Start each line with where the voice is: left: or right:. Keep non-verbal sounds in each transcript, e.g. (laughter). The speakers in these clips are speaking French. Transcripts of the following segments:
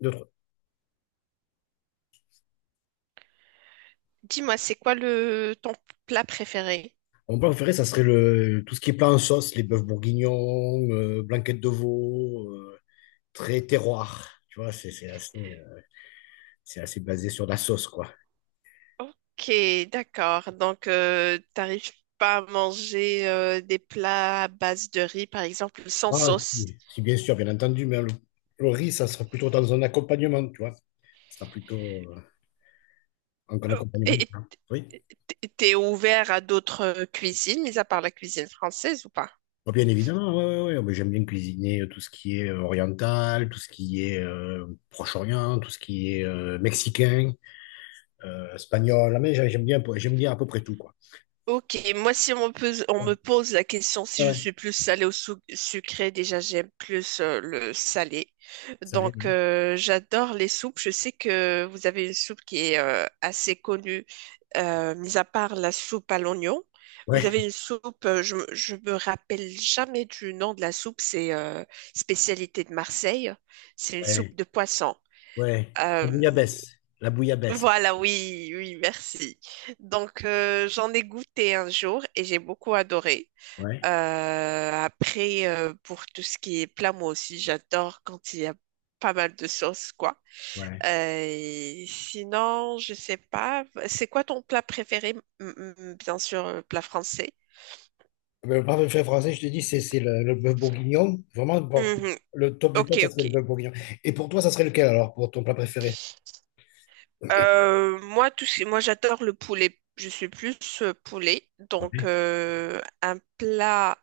left: Deux, trois.
right: Dis-moi, c'est quoi le ton plat préféré?
left: Mon plat préféré, ça serait tout ce qui est plat en sauce, les bœufs bourguignons, blanquettes de veau, très terroir. Tu vois, c'est assez, c'est assez basé sur la sauce, quoi.
right: Ok, d'accord. Donc, t'arrives pas à manger des plats à base de riz, par exemple, sans
left: Ah,
right: sauce.
left: si, si, bien sûr, bien entendu, le riz, ça sera plutôt dans un accompagnement, tu vois. Ça sera plutôt un
right: Euh,
left: accompagnement du
right: Et
left: plat. Oui.
right: t'es ouvert à d'autres cuisines, mis à part la cuisine française ou pas?
left: Oh, bien évidemment, ouais, ouais, ouais. Mais j'aime bien cuisiner tout ce qui est oriental, tout ce qui est Proche-Orient, tout ce qui est mexicain, espagnol. Ah, mais j'aime bien à peu près tout, quoi.
right: Ok, moi si on me pose, on
left: Ouais.
right: me pose la question si
left: Ouais,
right: je
left: ouais.
right: suis plus salée ou sucrée, déjà j'aime plus le salé.
left: Salé,
right: Donc
left: ouais.
right: j'adore les soupes. Je sais que vous avez une soupe qui est assez connue, mis à part la soupe à l'oignon. Vous
left: Ouais,
right: avez une soupe, je me rappelle jamais du nom de la soupe, c'est spécialité de Marseille. C'est une soupe
left: ouais,
right: de poisson.
left: ouais. La
right: Euh,
left: bouillabaisse. La bouillabaisse.
right: voilà, oui, oui, merci. Donc, j'en ai goûté un jour et j'ai beaucoup adoré.
left: Ouais,
right: Pour tout ce qui est plat, moi aussi, j'adore quand il y a pas mal de sauce, quoi.
left: ouais.
right: Sinon, je sais pas. C'est quoi ton plat préféré? Bien sûr, plat français.
left: Mais le parfait fait français, je te dis, c'est le bœuf bourguignon. Vraiment, bon,
right: Mhm.
left: le top du
right: Ok,
left: top, ça
right: ok.
left: serait le bœuf bourguignon. Et pour toi, ça serait lequel alors, pour ton plat préféré?
right: Moi, j'adore le poulet. Je suis plus poulet. Donc,
left: Ouais.
right: un plat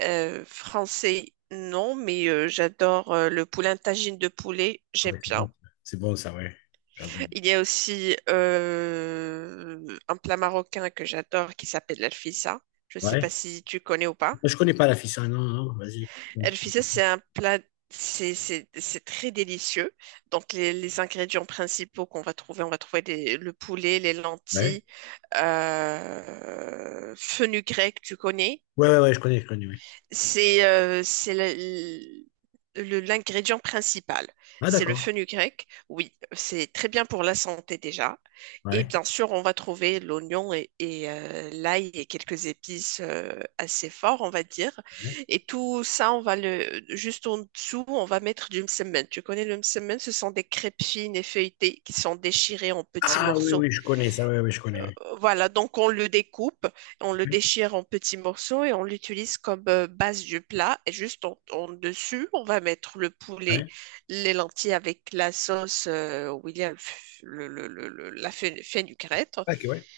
right: français, non, mais j'adore le poulet, un tagine de poulet,
left: Ah
right: j'aime
left: ouais, c'est
right: bien.
left: bon. C'est bon, ça, ouais. J'adore.
right: Il y a aussi un plat marocain que j'adore qui s'appelle l'alfissa. Je ne sais pas
left: Ouais.
right: si tu connais ou pas.
left: Je connais pas la fissa, non, non. Vas-y. Explique un
right: Elle
left: petit peu
right: faisait,
left: plus.
right: c'est un plat, c'est très délicieux. Donc, les ingrédients principaux qu'on va trouver, on va trouver le poulet, les
left: Ouais.
right: lentilles, fenugrec, tu connais.
left: Ouais, ouais, ouais, je connais, ouais.
right: C'est euh, c'est le- l'ingrédient principal.
left: Ah,
right: C'est le
left: d'accord.
right: fenugrec. Oui, c'est très bien pour la santé déjà. Et
left: Ouais,
right: bien sûr, on va trouver l'oignon et l'ail et quelques épices assez forts, on va dire.
left: ouais.
right: Et tout ça, on va le juste en dessous, on va mettre du msemen. Tu connais le msemen? Ce sont des crêpes fines et feuilletées qui sont déchirées en petits
left: Ah oui,
right: morceaux,
left: oui, je connais ça, ouais, ouais, je connais, ouais.
right: voilà, donc on le découpe, on le
left: Ouais,
right: déchire en petits morceaux et on l'utilise comme base du plat. Et juste en dessus, on va mettre le poulet,
left: ouais.
right: les lentilles avec la sauce où il y a le f- le- la fe- fenugrette.
left: Ah, ok, ouais.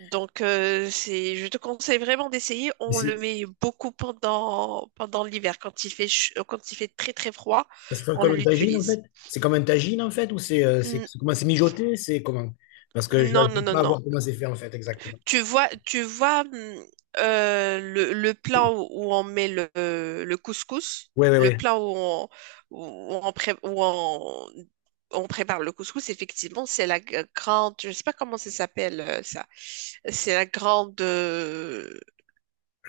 right: Donc c'est, je te conseille vraiment d'essayer.
left: Mais
right: On
left: c'est
right: le met beaucoup pendant l'hiver quand il fait quand il fait très très froid,
left: Ça se fait
right: on
left: comme une tagine en fait?
right: l'utilise.
left: C'est comme un tagine en fait? Ou c'est c'est
right: N-
left: c'est comment c'est mijoté? C'est comment? Parce que je
right: Non
left: n'arrive
right: non non
left: pas à
right: non.
left: voir comment c'est fait en fait exactement.
right: Tu vois le plat
left: (clears throat)
right: où, où on met le couscous,
left: Oui, oui,
right: le
left: oui.
right: plat où où on prépare le couscous, effectivement, grande, je sais pas comment ça s'appelle ça, c'est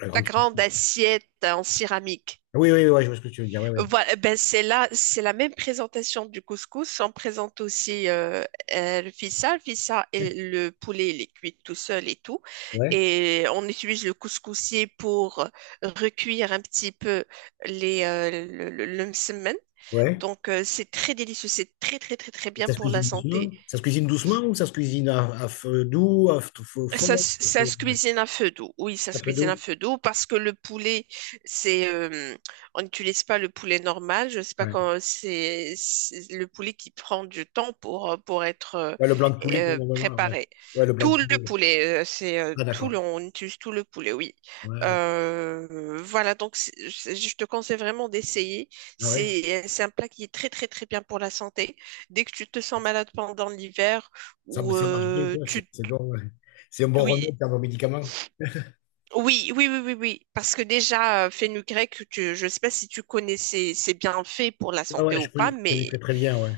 left: La
right: la
left: grande...
right: grande assiette en céramique.
left: Oui, oui, oui, ouais, je vois ce que tu veux dire. Oui, oui.
right: Voilà, ben c'est là, c'est la même présentation du couscous. On présente aussi le fissa. Le fissa et
left: Ouais,
right: le poulet, il est cuit tout seul et tout.
left: ouais.
right: Et on utilise le couscoussier pour recuire un petit peu le msemen.
left: Ouais.
right: Donc, c'est très délicieux. C'est très, très, très, très bien
left: Ça se
right: pour la
left: cuisine doucement?
right: santé.
left: Ça se cuisine doucement ou ça se cuisine à feu doux, à feu fort?
right: Ça se cuisine à feu doux. Oui, ça
left: À
right: se
left: feu
right: cuisine à
left: doux?
right: feu doux parce que le poulet, c'est, euh, on n'utilise pas le poulet normal. Je ne sais pas
left: Ouais.
right: quand c'est le poulet qui prend du temps pour être
left: Ouais, le blanc de poulet, pour le moment, ouais.
right: préparé.
left: Ouais, le blanc
right: Tout
left: de
right: le
left: poulet.
right: poulet,
left: Ah, d'accord.
right: on utilise tout le poulet, oui.
left: Ouais, d'accord.
right: Voilà, donc je te conseille vraiment d'essayer.
left: Ah, ouais.
right: C'est un plat qui est très très très bien pour la santé. Dès que tu te sens malade pendant l'hiver
left: Ça,
right: ou
left: ça marche bien, quoi.
right: tu
left: C'est bon, ouais. C'est un bon
right: Oui,
left: remède, c'est un bon médicament.
right: oui, oui, oui, oui, oui. Parce que déjà, fenugrec, je ne sais pas si tu connais ses bienfaits pour la
left: Ouais,
right: santé
left: ouais,
right: ou pas,
left: je connais
right: mais
left: très très bien, ouais.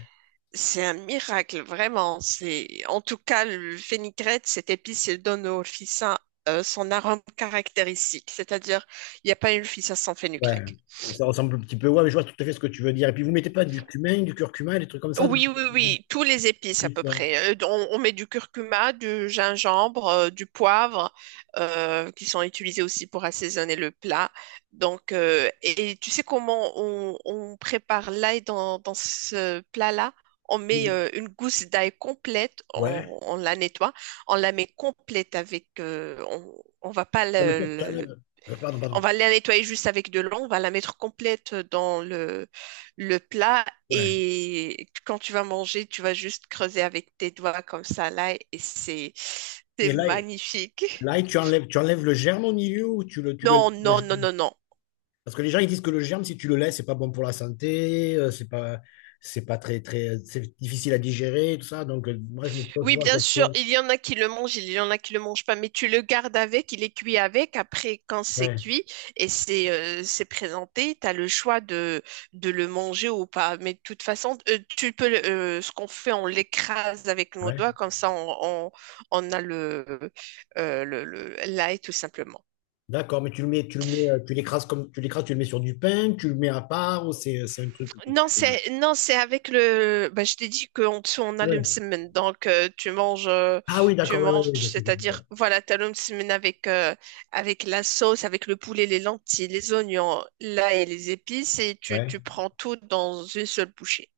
right: c'est un miracle, vraiment. C'est, en tout cas, le fenugrec, cette épice, elle donne au ficin son arôme caractéristique. C'est-à-dire, il n'y a pas une ficin sans
left: Ouais,
right: fenugrec.
left: ça ressemble un petit peu. Ouais, mais je vois tout à fait ce que tu veux dire. Et puis vous mettez pas du cumin, du curcuma, des trucs comme ça
right: Oui, oui, oui, tous les épices à peu
left: ouais.
right: près. On met du curcuma, du gingembre, du poivre, qui sont utilisés aussi pour assaisonner le plat. Donc, et tu sais comment on prépare l'ail dans ce plat-là? On met une gousse d'ail complète,
left: Ouais.
right: on la nettoie, on la met complète avec, on va pas
left: Non, mais toi, tu
right: le
left: enlèves. Pardon,
right: on
left: pardon.
right: va la nettoyer juste avec de l'eau, on va la mettre complète dans le plat
left: Ouais.
right: et quand tu vas manger, tu vas juste creuser avec tes doigts comme ça là et c'est
left: Mais là,
right: magnifique.
left: là, tu enlèves le germe au milieu ou
right: Non,
left: le
right: non, non,
left: germe.
right: non, non.
left: Parce que les gens ils disent que le germe, si tu le laisses, c'est pas bon pour la santé, c'est pas très, très, c'est difficile à digérer, tout ça. Donc moi, je me pose
right: Oui,
left: toujours
right: bien
left: la
right: sûr,
left: question.
right: il y en a qui le mangent, il y en a qui le mangent pas, mais tu le gardes avec, il est cuit avec. Après, quand c'est
left: Ouais,
right: cuit et c'est présenté, tu as le choix de le manger ou pas. Mais de toute façon, tu peux, ce qu'on fait, on l'écrase avec nos
left: ouais.
right: doigts, comme ça, on a l'ail tout simplement.
left: D'accord, mais tu le mets, tu l'écrases comme, tu l'écrases, tu le mets sur du pain, tu le mets à part ou c'est un truc que
right: Non,
left: tu,
right: c'est non, c'est avec le. Bah, je t'ai dit qu'en dessous on a le
left: oui.
right: msemen, donc
left: Ah oui,
right: tu
left: d'accord, oui, oui,
right: manges,
left: oui, je vois ce que tu dis, ouais.
right: c'est-à-dire voilà, t'as le msemen avec avec la sauce, avec le poulet, les lentilles, les oignons, l'ail et les épices, et
left: Ouais,
right: tu prends tout dans une seule bouchée.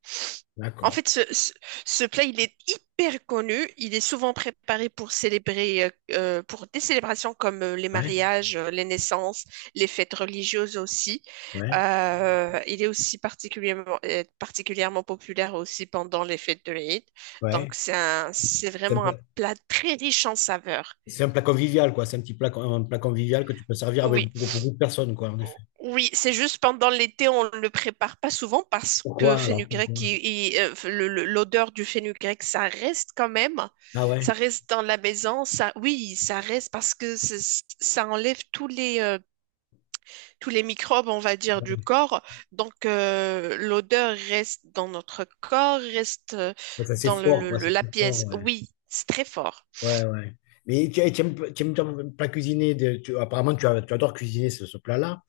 right: En
left: d'accord.
right: fait, ce plat, il est hyper connu. Il est souvent préparé pour célébrer, pour des célébrations comme les
left: Ouais,
right: mariages, les naissances, les fêtes religieuses aussi.
left: ouais,
right: Il est aussi particulièrement populaire aussi pendant les fêtes de l'Aïd. Donc,
left: ouais.
right: c'est
left: C'est un
right: vraiment un
left: plat,
right: plat très riche en saveurs.
left: c'est un plat convivial, quoi. C'est un petit plat, un plat convivial que tu peux servir avec
right: Oui.
left: beaucoup, beaucoup de personnes, quoi, en effet.
right: Oui, c'est juste pendant l'été, on ne le prépare pas souvent parce que
left: Pourquoi alors?
right: fenugrec,
left: Pourquoi?
right: l'odeur du fenugrec, ça reste quand même.
left: Ah
right: Ça
left: ouais?
right: reste dans la maison. Ça, oui, ça reste parce que ça enlève tous les microbes, on va dire, du
left: Ouais.
right: corps. Donc, l'odeur reste dans notre corps, reste euh,
left: Ouais, ça, c'est
right: dans le-
left: fort,
right: le-
left: quoi.
right: le-
left: C'est
right: la
left: très fort,
right: pièce.
left: ouais.
right: Oui, c'est très fort.
left: Ouais, ouais. Mais tu aimes ton plat cuisiné de, apparemment, tu adores cuisiner ce plat-là,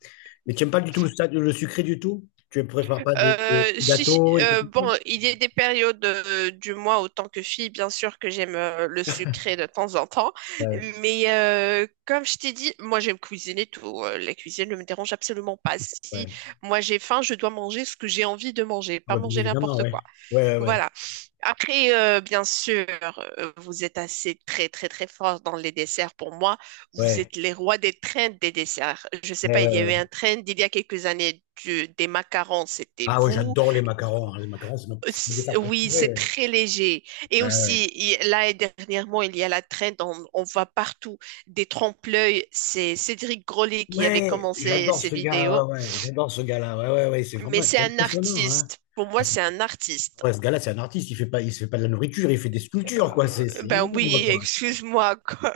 left: mais tu n'aimes pas du tout le sucré du tout? Tu ne préfères pas des, des gâteaux, des trucs
right: Bon,
left: comme ça?
right: il y a des périodes du mois, autant que fille, bien sûr que j'aime le sucré de temps en temps.
left: Ouais,
right: Mais comme je t'ai dit, moi j'aime cuisiner tout. La cuisine ne me dérange absolument pas. Si
left: ouais.
right: moi j'ai faim, je dois manger ce que j'ai envie de manger,
left: Ah
right: pas
left: bah, bien
right: manger
left: évidemment,
right: n'importe
left: ouais.
right: quoi.
left: Ouais, ouais, ouais.
right: Voilà. Bien sûr, vous êtes assez très très très fort dans les desserts. Pour moi, vous
left: Ouais,
right: êtes les rois des trends des desserts. Je sais
left: ouais,
right: pas, il
left: ouais,
right: y a
left: ouais.
right: eu un trend il y a quelques années des macarons, c'était
left: Ah ouais,
right: vous.
left: j'adore les macarons, hein. Les macarons, c'est c'est mon dessert
right: Oui,
left: préféré.
right: c'est
left: Ouais,
right: très léger. Et
left: ouais,
right: aussi,
left: ouais.
right: il- là, et dernièrement, il y a la trend, on voit partout des trompe-l'œil. C'est Cédric Grolet qui avait
left: Ouais,
right: commencé
left: j'adore
right: ces
left: ce gars.
right: vidéos.
left: Ouais, ouais, j'adore ce gars-là. Ouais, ouais, ouais, c'est
right: Mais
left: vraiment
right: c'est
left: c'est
right: un
left: impressionnant, hein.
right: artiste. Pour
left: Ah,
right: moi,
left: c'est-
right: c'est un artiste.
left: ouais, ce gars-là, c'est un artiste. Il fait pas, il se fait pas de la nourriture, il fait des sculptures, quoi. C'est c'est
right: Ben
left: énorme,
right: oui,
left: quoi.
right: excuse-moi, quoi.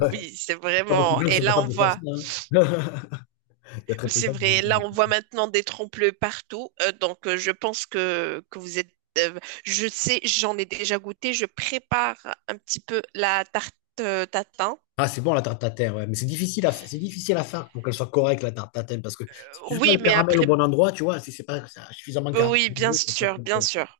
left: Ouais,
right: Oui, c'est
left: il y a pas beaucoup
right: vraiment.
left: de gens qui
right: Et
left: sont
right: là, on
left: capables de faire ça,
right: voit.
left: hein. (laughs) Il y a très
right: Oui,
left: peu de
right: c'est
left: gens qui sont
right: vrai. Là,
left: capables de
right: on
left: faire
right: voit
left: ça.
right: maintenant des trompe-l'œil partout. Je pense que vous êtes. euh, je sais, j'en ai déjà goûté. Je prépare un petit peu la tarte tatin.
left: Ah, c'est bon la tarte tatin, ouais. Mais c'est difficile à, c'est difficile à faire pour qu'elle soit correcte la tarte tatin, parce que si tu fais pas
right: Oui,
left: le
right: mais
left: caramel au
right: après,
left: bon endroit, tu vois, si c'est pas suffisamment
right: oui, bien
left: caramélisé, c'est pas
right: sûr,
left: très
right: bien
left: bon.
right: sûr,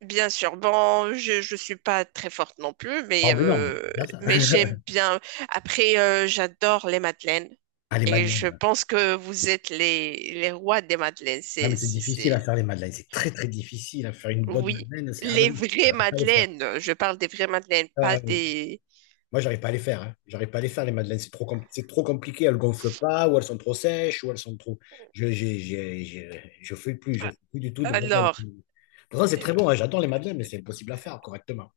right: bien sûr. Bon, je suis pas très forte non plus,
left: Ah, mais non, mais c'est bien ça.
right: mais j'aime
left: (laughs)
right: bien. Après, j'adore les madeleines
left: Allez,
right: et je
left: madeleine.
right: pense que vous êtes les rois des madeleines.
left: Ah, mais
right: C'est
left: c'est
right: c'est
left: difficile à
right: c'est
left: faire les madeleines. C'est très, très difficile à faire une bonne
right: oui,
left: madeleine. C'est... Ah, ben,
right: les vraies
left: j'arrive pas à les faire.
right: madeleines. Je parle des vraies madeleines, pas
left: Ah, oui.
right: des.
left: Moi, j'arrive pas à les faire, hein. J'arrive pas à les faire, les madeleines. C'est trop, c'est trop compliqué. Elles gonflent pas, ou elles sont trop sèches, ou elles sont trop. Je fais plus. Je fais plus du tout de madeleine.
right: Alors.
left: Pourtant, c'est très
right: Euh,
left: bon, hein. J'adore les madeleines, mais c'est impossible à faire correctement.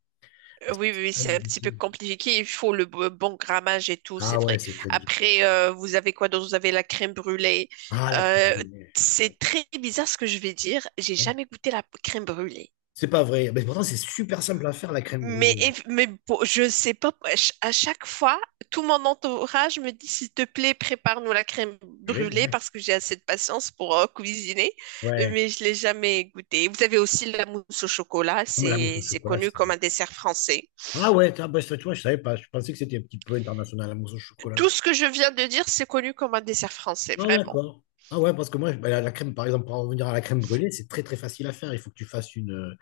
left: Parce que
right: Oui,
left: c'est
right: oui, oui,
left: très
right: c'est un petit peu
left: difficile.
right: compliqué. Il faut le bon grammage et tout,
left: Ah,
right: c'est
left: ouais,
right: vrai.
left: c'est très difficile.
right: Après, vous avez quoi d'autre? Vous avez la crème brûlée.
left: Ah, la crème
right: Euh,
left: brûlée.
right: c'est très bizarre ce que je vais dire. J'ai
left: Ouais.
right: jamais goûté la crème brûlée.
left: C'est pas vrai. Mais pourtant, c'est super simple à faire, la crème brûlée.
right: Mais bon, je sais pas. À chaque fois, tout mon entourage me dit, s'il te plaît, prépare-nous la crème
left: Brûlée,
right: brûlée
left: ouais.
right: parce que j'ai assez de patience pour cuisiner.
left: Ouais.
right: Mais je l'ai jamais goûtée. Vous avez aussi la mousse au chocolat.
left: Comme la mousse au
right: C'est
left: chocolat,
right: connu comme un
left: c'est.
right: dessert français.
left: Ah ouais, ah bah, ça, tu vois, je savais pas. Je pensais que c'était un petit peu international, la mousse au chocolat.
right: Tout ce que je viens de dire, c'est connu comme un dessert français,
left: Ah
right: vraiment.
left: d'accord. Ah ouais, parce que moi, bah, la crème, par exemple, pour en revenir à la crème brûlée, c'est très très facile à faire. Il faut que tu fasses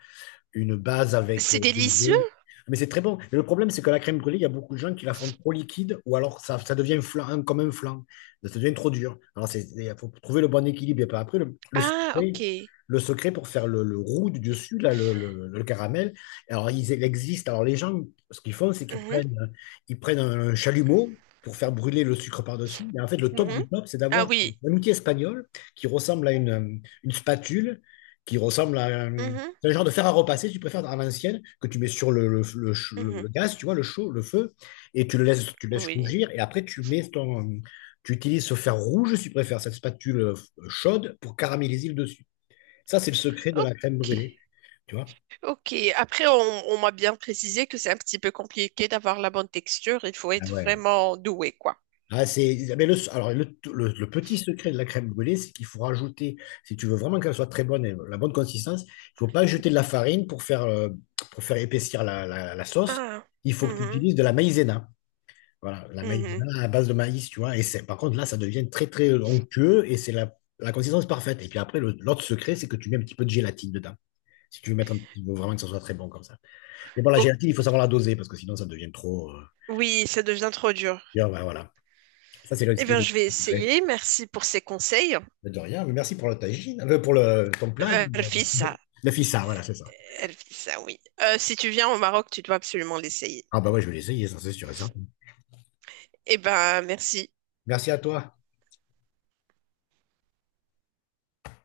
left: une base avec
right: C'est
left: des
right: délicieux.
left: œufs. Mais c'est très bon. Mais le problème, c'est que la crème brûlée, il y a beaucoup de gens qui la font trop liquide ou alors ça devient flan, comme un flan. Ça devient trop dur. Alors, il faut trouver le bon équilibre. Et puis après,
right: Ah, ok.
left: le secret pour faire le roux du dessus, là, le caramel, il existe. Alors, les gens, ce qu'ils font, c'est qu'ils
right: Mhm,
left: prennent, ils prennent un chalumeau pour faire brûler le sucre par-dessus. Et en fait, le top
right: mhm.
left: du top, c'est
right: Ah
left: d'avoir
right: oui.
left: un outil espagnol qui ressemble à une spatule, qui ressemble à un,
right: Mhm,
left: c'est le genre de fer à repasser, si tu préfères à l'ancienne, que tu mets sur
right: mhm.
left: le gaz, tu vois, le chaud, le feu, et tu le laisses
right: Oui.
left: rougir, et après tu utilises ce fer rouge, si tu préfères, cette spatule chaude pour caraméliser le dessus. Ça, c'est le secret de la crème
right: Ok.
left: brûlée, tu vois.
right: Ok. Après, on m'a bien précisé que c'est un petit peu compliqué d'avoir la bonne texture. Il faut
left: Ah
right: être
left: ouais.
right: vraiment doué, quoi.
left: Ah, c'est, mais le, alors, le petit secret de la crème brûlée, c'est qu'il faut rajouter, si tu veux vraiment qu'elle soit très bonne et la bonne consistance, il faut pas jeter de la farine pour faire épaissir la la sauce.
right: Ah.
left: Il faut que tu
right: Mhm,
left: utilises de la maïzena. Voilà, la
right: mhm.
left: maïzena à base de maïs, tu vois. Et c'est, par contre, là, ça devient très, très onctueux et c'est la consistance parfaite. Et puis après, l'autre secret, c'est que tu mets un petit peu de gélatine dedans. Si tu veux mettre un petit il faut vraiment que ça soit très bon comme ça. Mais bon, la
right: Ok.
left: gélatine, il faut savoir la doser parce que sinon, ça devient trop,
right: Oui, ça devient trop dur.
left: bien, voilà, voilà. Ça, c'est le
right: Eh
left: c'est
right: bien,
left: le
right: je vais
left: secret.
right: essayer. Merci pour ces conseils.
left: Mais de rien, mais merci pour le tagine, pour ton plat là.
right: Rfis,
left: (laughs) Le fissa, voilà, c'est ça.
right: Elle fait ça, oui. Si tu viens au Maroc, tu dois absolument l'essayer.
left: Ah, bah ouais, je vais l'essayer, ça, c'est sûr et certain.
right: Eh ben, merci.
left: Merci à toi.